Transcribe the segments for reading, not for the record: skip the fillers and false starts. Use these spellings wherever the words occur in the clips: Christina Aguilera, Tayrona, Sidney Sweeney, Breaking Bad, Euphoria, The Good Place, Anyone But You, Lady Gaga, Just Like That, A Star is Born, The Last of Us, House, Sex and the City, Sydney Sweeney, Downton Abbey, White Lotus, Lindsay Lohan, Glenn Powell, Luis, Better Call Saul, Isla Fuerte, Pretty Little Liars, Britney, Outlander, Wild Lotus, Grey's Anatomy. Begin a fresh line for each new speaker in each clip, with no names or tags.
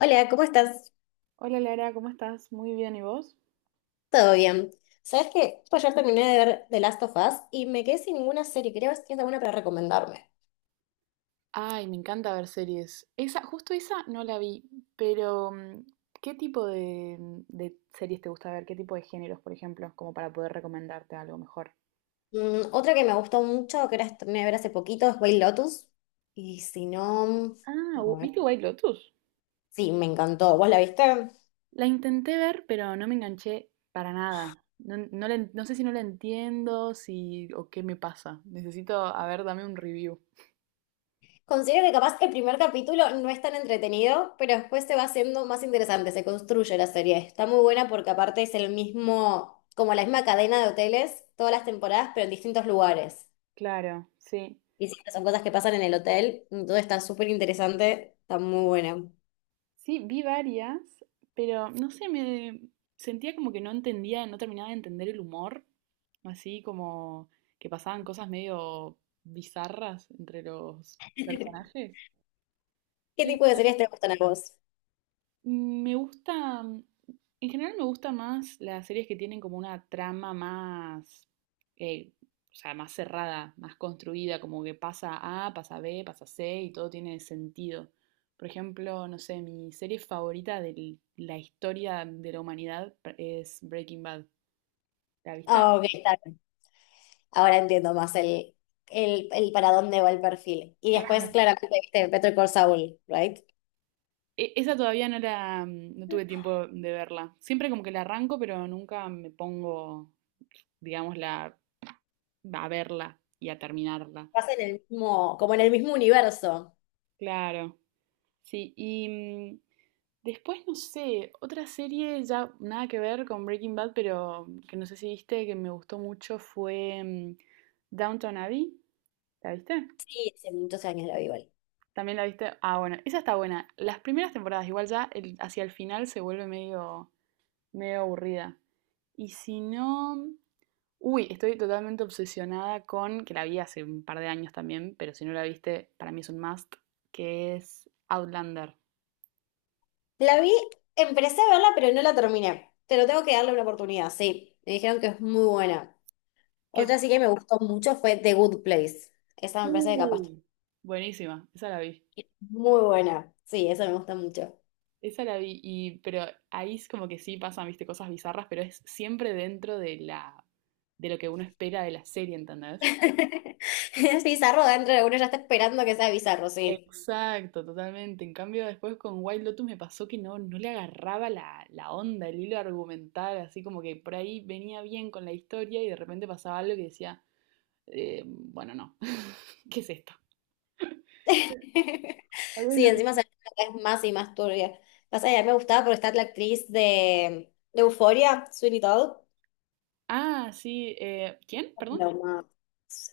Hola, ¿cómo estás?
Hola Lara, ¿cómo estás? Muy bien, ¿y vos?
¿Todo bien? ¿Sabes qué? Pues ayer terminé de ver The Last of Us y me quedé sin ninguna serie. Creo que tienes alguna para recomendarme.
Ay, me encanta ver series. Esa, justo esa no la vi, pero ¿qué tipo de series te gusta ver? ¿Qué tipo de géneros, por ejemplo? Como para poder recomendarte algo mejor.
Otra que me gustó mucho, que era, terminé de ver hace poquito, es White Lotus. Y si no.
Ah,
A ver.
¿Viste White Lotus?
Sí, me encantó. ¿Vos la viste?
La intenté ver, pero no me enganché para nada. No, no sé si no la entiendo, si o qué me pasa. Necesito, a ver, dame un review.
Considero que capaz el primer capítulo no es tan entretenido, pero después se va haciendo más interesante, se construye la serie. Está muy buena porque aparte es el mismo, como la misma cadena de hoteles, todas las temporadas, pero en distintos lugares.
Claro, sí.
Y sí, son cosas que pasan en el hotel, entonces está súper interesante, está muy buena.
Sí, vi varias, pero no sé, me sentía como que no entendía, no terminaba de entender el humor, así como que pasaban cosas medio bizarras entre los personajes.
¿Qué
Yo
tipo de series te gustan a vos?
Mm, Me gusta, mm, en general me gusta más las series que tienen como una trama más, eh, o sea, más cerrada, más construida, como que pasa A, pasa B, pasa C y todo tiene sentido. Por ejemplo, no sé, mi serie favorita de la historia de la humanidad es Breaking Bad. ¿La viste?
Ah, ok, está bien. Ahora entiendo más el, para dónde va el perfil. Y después,
Claro.
claramente, viste Better Call Saul, ¿right?
Esa todavía no tuve tiempo de verla. Siempre como que la arranco, pero nunca me pongo, digamos, a verla y a terminarla.
Pasa en el mismo, como en el mismo universo.
Claro. Sí, y después no sé, otra serie ya nada que ver con Breaking Bad, pero que no sé si viste, que me gustó mucho fue Downton Abbey. ¿La viste?
Sí, hace muchos años la vi igual.
¿También la viste? Ah, bueno, esa está buena. Las primeras temporadas, igual ya hacia el final se vuelve medio medio aburrida. Y si no... Uy, estoy totalmente obsesionada con, que la vi hace un par de años también, pero si no la viste, para mí es un must, que es Outlander.
La vi, empecé a verla, pero no la terminé. Pero tengo que darle una oportunidad, sí. Me dijeron que es muy buena. Otra
Que...
sí que me gustó mucho fue The Good Place. Esa me parece que capaz.
Uy, buenísima, esa la vi.
Muy buena. Sí, eso me gusta mucho.
Esa la vi, pero ahí es como que sí pasan, viste, cosas bizarras, pero es siempre dentro de de lo que uno espera de la serie, ¿entendés?
Es bizarro dentro de uno, ya está esperando que sea bizarro, sí.
Exacto, totalmente. En cambio, después con Wild Lotus me pasó que no le agarraba la onda, el hilo argumental, así como que por ahí venía bien con la historia y de repente pasaba algo que decía, bueno, no, ¿qué es esto? Tal vez
Sí, encima se es más y más turbia. Pasa que a mí me gustaba porque está la actriz de Euphoria, Sweeney Todd.
Ah, sí, ¿quién? Perdón.
No, no,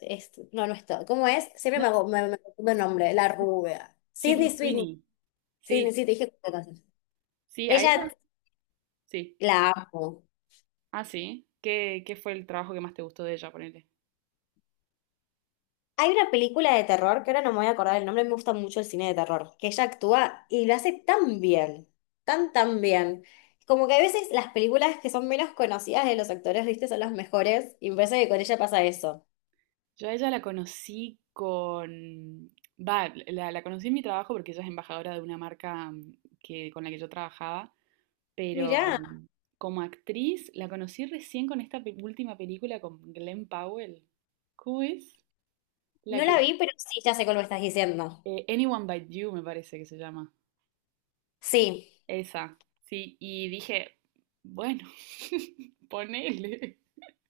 no, no es Todd. ¿Cómo es? Siempre me,
Nancy-
hago- me, me confundo el nombre, la rubia.
Sydney
Sidney Sweeney.
Sweeney.
Sidney,
Sí,
sí, te dije cuántas cosas.
sí, a
Ella
ella. Sí.
la amo.
Ah, sí. ¿Qué fue el trabajo que más te gustó de ella, ponele?
Hay una película de terror, que ahora no me voy a acordar el nombre, me gusta mucho el cine de terror, que ella actúa y lo hace tan bien, tan, tan bien. Como que a veces las películas que son menos conocidas de los actores, viste, son las mejores, y me parece que con ella pasa eso.
Yo a ella la conocí con... Va, la conocí en mi trabajo porque ella es embajadora de una marca con la que yo trabajaba, pero
Mirá,
como actriz la conocí recién con esta última película con Glenn Powell. ¿Cómo es? La
no la
que...
vi, pero sí, ya sé cómo me estás diciendo.
Anyone But You me parece que se llama.
Sí,
Esa, sí. Y dije, bueno, ponele.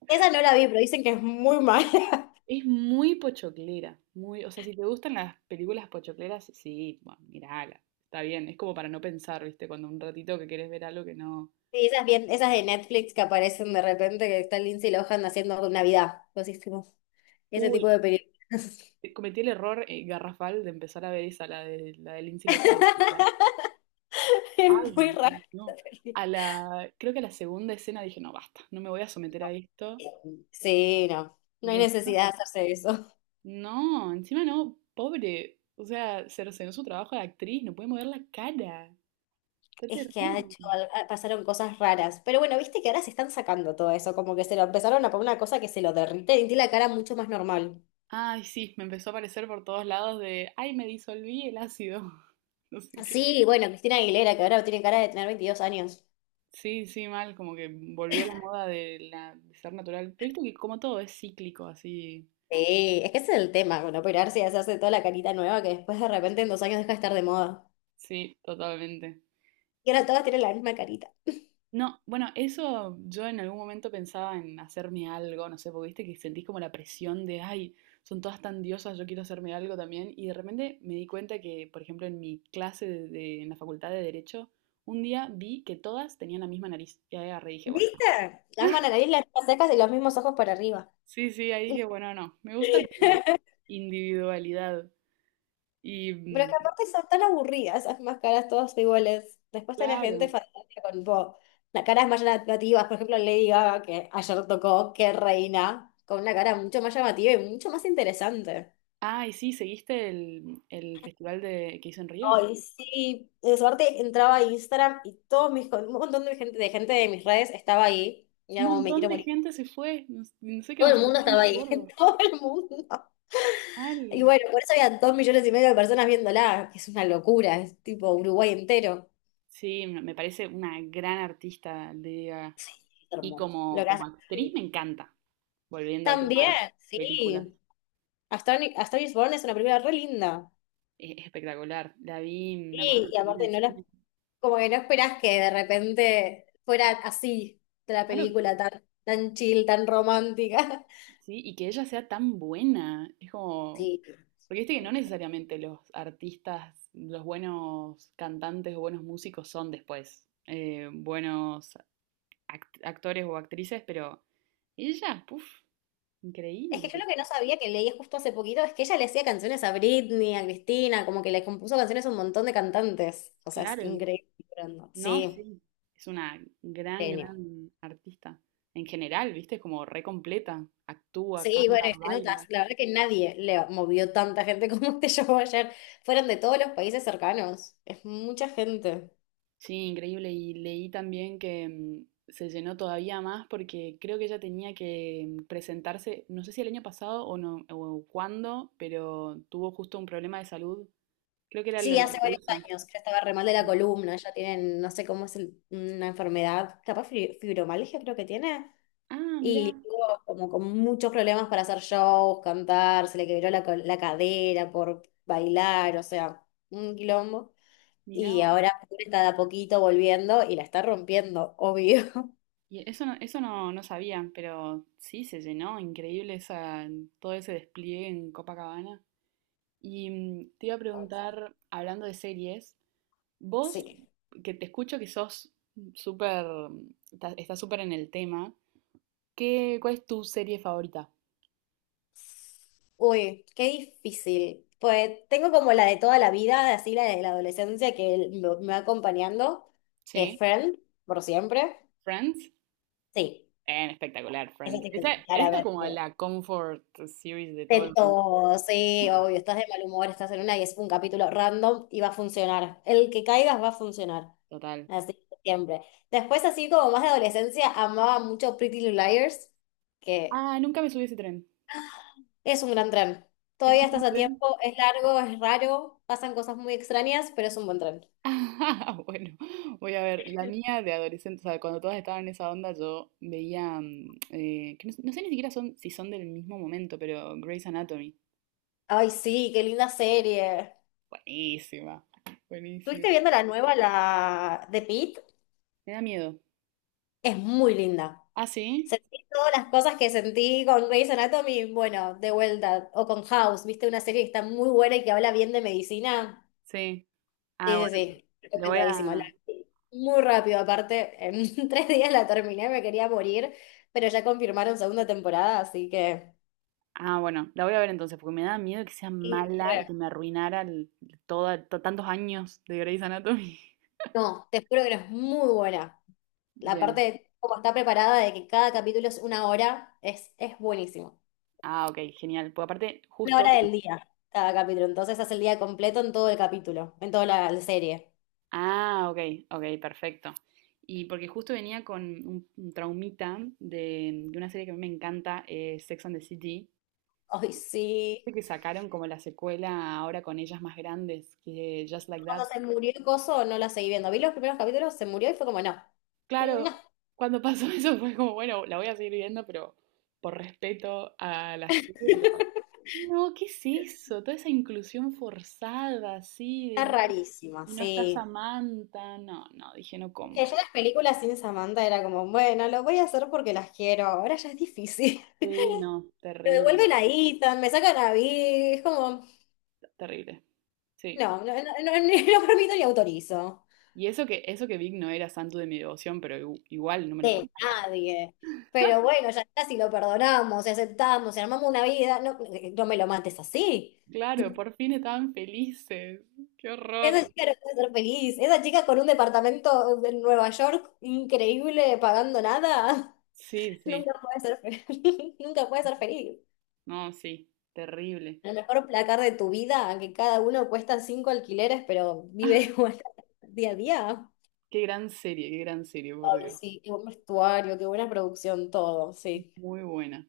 esa no la vi, pero dicen que es muy mala.
Es muy pochoclera, o sea, si te gustan las películas pochocleras, sí, bueno, mirala, está bien, es como para no pensar, ¿viste? Cuando un ratito que querés ver algo que no...
Sí, esas bien, esas de Netflix que aparecen de repente, que está Lindsay Lohan haciendo Navidad, cosas así, como ese tipo
Uy,
de películas.
cometí el error garrafal de empezar a ver esa, la de Lindsay Lohan. ¿Verdad?
Es
Ay,
muy raro.
no. Creo que a la segunda escena dije, no, basta, no me voy a someter a esto,
Sí, no, no hay
porque
necesidad de hacerse eso.
no, encima no, pobre, o sea, cercenó su trabajo de actriz, no puede mover la cara, está
Es que ha
terrible.
hecho, pasaron cosas raras. Pero bueno, viste que ahora se están sacando todo eso, como que se lo empezaron a poner una cosa que se lo derrite y tiene la cara mucho más normal.
Ay, sí, me empezó a aparecer por todos lados de, ay, me disolví el ácido. No sé qué.
Sí, bueno, Cristina Aguilera, que ahora tiene cara de tener 22 años.
Sí, sí, mal, como que volvió la moda de ser natural. Pero viste que como todo es cíclico, así.
Sí, es que ese es el tema, con operarse y hacerse toda la carita nueva que después de repente en 2 años deja de estar de moda.
Sí, totalmente.
Y ahora todas tienen la misma carita.
No, bueno, eso yo en algún momento pensaba en hacerme algo, no sé, porque viste que sentís como la presión de, ay, son todas tan diosas, yo quiero hacerme algo también. Y de repente me di cuenta que, por ejemplo, en mi clase en la facultad de Derecho, un día vi que todas tenían la misma nariz. Y ahí agarré y dije, bueno.
¿Viste? Las nariz, las mismas cejas y los mismos ojos para arriba.
Sí, sí, ahí dije, bueno, no, me gusta mi individualidad. Y
Pero es que aparte son tan aburridas esas máscaras todas iguales. Después tenía gente
claro.
fantástica con tipo, las caras más llamativas. Por ejemplo, Lady Gaga, que ayer tocó, que reina, con una cara mucho más llamativa y mucho más interesante.
Ah, y sí, ¿seguiste el festival que hizo en Río?
Ay, sí, de suerte entraba a Instagram y todos un montón de gente de mis redes estaba ahí. Y
Un
era como, me
montón
quiero
de
morir.
gente se fue, no, no sé qué,
Todo
nos
el mundo
pusieron
estaba
de
ahí,
acuerdo.
todo el mundo.
Mal.
Y bueno, por eso había 2,5 millones de personas viéndola, que es una locura, es tipo Uruguay entero.
Sí, me parece una gran artista, Lady Gaga.
Es
Y
hermoso lo
como,
que
como
hace.
actriz me encanta. Volviendo al tema
También,
de películas,
sí. A Star is Born es una película re linda.
es espectacular. La vi, me acuerdo
Sí,
que
y
también en
aparte
el
no la,
cine.
como que no esperás que de repente fuera así de la
Claro,
película tan, tan chill, tan romántica.
sí, y que ella sea tan buena. Es como.
Sí.
Porque viste que no necesariamente los artistas, los buenos cantantes o buenos músicos son después buenos actores o actrices, pero ella, puf,
Es que
increíble.
yo lo que no sabía, que leí justo hace poquito, es que ella le hacía canciones a Britney, a Cristina, como que le compuso canciones a un montón de cantantes. O sea, es
Claro,
increíble.
no,
Sí,
sí. Es una gran,
genio.
gran artista. En general, viste, es como re completa. Actúa,
Sí,
canta,
bueno, y te notas,
baila.
la verdad que nadie le movió tanta gente como este show ayer. Fueron de todos los países cercanos. Es mucha gente.
Sí, increíble. Y leí también que se llenó todavía más porque creo que ella tenía que presentarse, no sé si el año pasado o no, o cuándo, pero tuvo justo un problema de salud. Creo que era lo
Sí,
de la
hace varios
palusa.
años que estaba re mal de la columna, ya tienen, no sé cómo es una enfermedad, capaz fibromialgia creo que tiene.
Ah,
Y
mira,
estuvo como con muchos problemas para hacer shows, cantar, se le quebró la cadera por bailar, o sea, un quilombo.
mira.
Y ahora está de a poquito volviendo y la está rompiendo, obvio.
Y eso no, no sabía, pero sí se llenó, increíble esa, todo ese despliegue en Copacabana. Y te iba a preguntar, hablando de series, Vos,
Sí.
que te escucho que sos súper, estás súper en el tema, ¿ cuál es tu serie favorita?
Uy, qué difícil. Pues tengo como la de toda la vida, así la de la adolescencia que me va acompañando, que es
¿Sí?
Friend, por siempre.
¿Friends?
Sí,
Espectacular,
eso
Friends.
te queda
Esa,
para
esa es
ver.
como la comfort series de todo
De
el mundo,
todo, sí, obvio, estás de mal humor, estás en una y es un capítulo random y va a funcionar. El que caigas va a funcionar.
total.
Así que siempre. Después, así como más de adolescencia, amaba mucho Pretty Little Liars, que
Ah, nunca me subí a ese tren.
es un gran tren.
¿Ese
Todavía
¿Es
estás
un
a
tren?
tiempo, es largo, es raro, pasan cosas muy extrañas, pero es un buen tren.
Ah, bueno, voy a ver. La mía de adolescente, o sea, cuando todas estaban en esa onda, yo veía, que no, no sé ni siquiera si son del mismo momento, pero Grey's Anatomy.
Ay, sí, qué linda serie.
Buenísima, buenísima.
¿Estuviste viendo la nueva, la de Pete?
Me da miedo.
Es muy linda.
Ah, sí,
Sentí todas las cosas que sentí con Grey's Anatomy, bueno, de vuelta, o con House, ¿viste? Una serie que está muy buena y que habla bien de medicina.
sí. Ah,
Sí, sí,
bueno,
sí,
le voy
recomendadísima. La
a.
vi muy rápido, aparte, en 3 días la terminé, me quería morir, pero ya confirmaron segunda temporada, así que,
Ah, bueno, la voy a ver entonces, porque me da miedo que sea
y
mala y
re.
que me arruinara tantos años de Grey's Anatomy.
No, te juro que no es muy buena. La parte
Bien.
de cómo está preparada, de que cada capítulo es una hora, es buenísimo.
Ah, ok, genial. Porque aparte,
Una
justo.
hora del día, cada capítulo. Entonces hace el día completo en todo el capítulo, en toda la serie.
Ah, ok, ok, perfecto. Y porque justo venía con un traumita de una serie que a mí me encanta, Sex and the City,
Ay, sí.
que sacaron como la secuela ahora con ellas más grandes, que Just Like That.
Cuando se murió el coso, no la seguí viendo. Vi los primeros capítulos, se murió y fue como, no.
Claro,
No.
cuando pasó eso fue como, bueno, la voy a seguir viendo, pero por respeto a la serie, pero no, ¿qué es eso? Toda esa inclusión forzada, así, de
Está rarísima,
y no está
sí.
Samantha, no, no, dije no
Que
compro.
yo las películas sin Samantha era como, bueno, lo voy a hacer porque las quiero, ahora ya es difícil.
Sí, no,
Me
terrible,
devuelven a Ethan, me sacan a Big, es como,
terrible. Sí.
no, no, no, no, no permito ni autorizo.
Y eso que Vic no era santo de mi devoción, pero igual no me lo puedo.
De nadie. Pero bueno, ya está, si lo perdonamos, si aceptamos, si armamos una vida, no, no me lo mates así.
Claro, por fin estaban felices. Qué
Esa
horror.
chica no puede ser feliz, esa chica con un departamento en Nueva York increíble, pagando nada,
Sí, sí.
nunca puede ser feliz. Nunca puede ser feliz.
No, sí. Terrible.
A lo mejor placar de tu vida, que cada uno cuesta cinco alquileres, pero vive igual día a día.
Qué gran serie, por
Ay,
Dios.
sí, qué buen vestuario, qué buena producción, todo, sí.
Muy buena.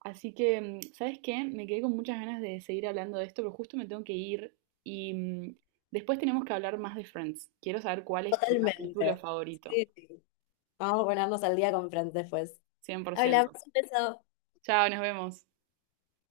Así que, ¿sabes qué? Me quedé con muchas ganas de seguir hablando de esto, pero justo me tengo que ir y después tenemos que hablar más de Friends. Quiero saber cuál es tu capítulo
Totalmente.
favorito.
Sí, sí. Vamos a ponernos al día con Fran después.
cien por
Hablamos
ciento
de eso.
Chao, nos vemos.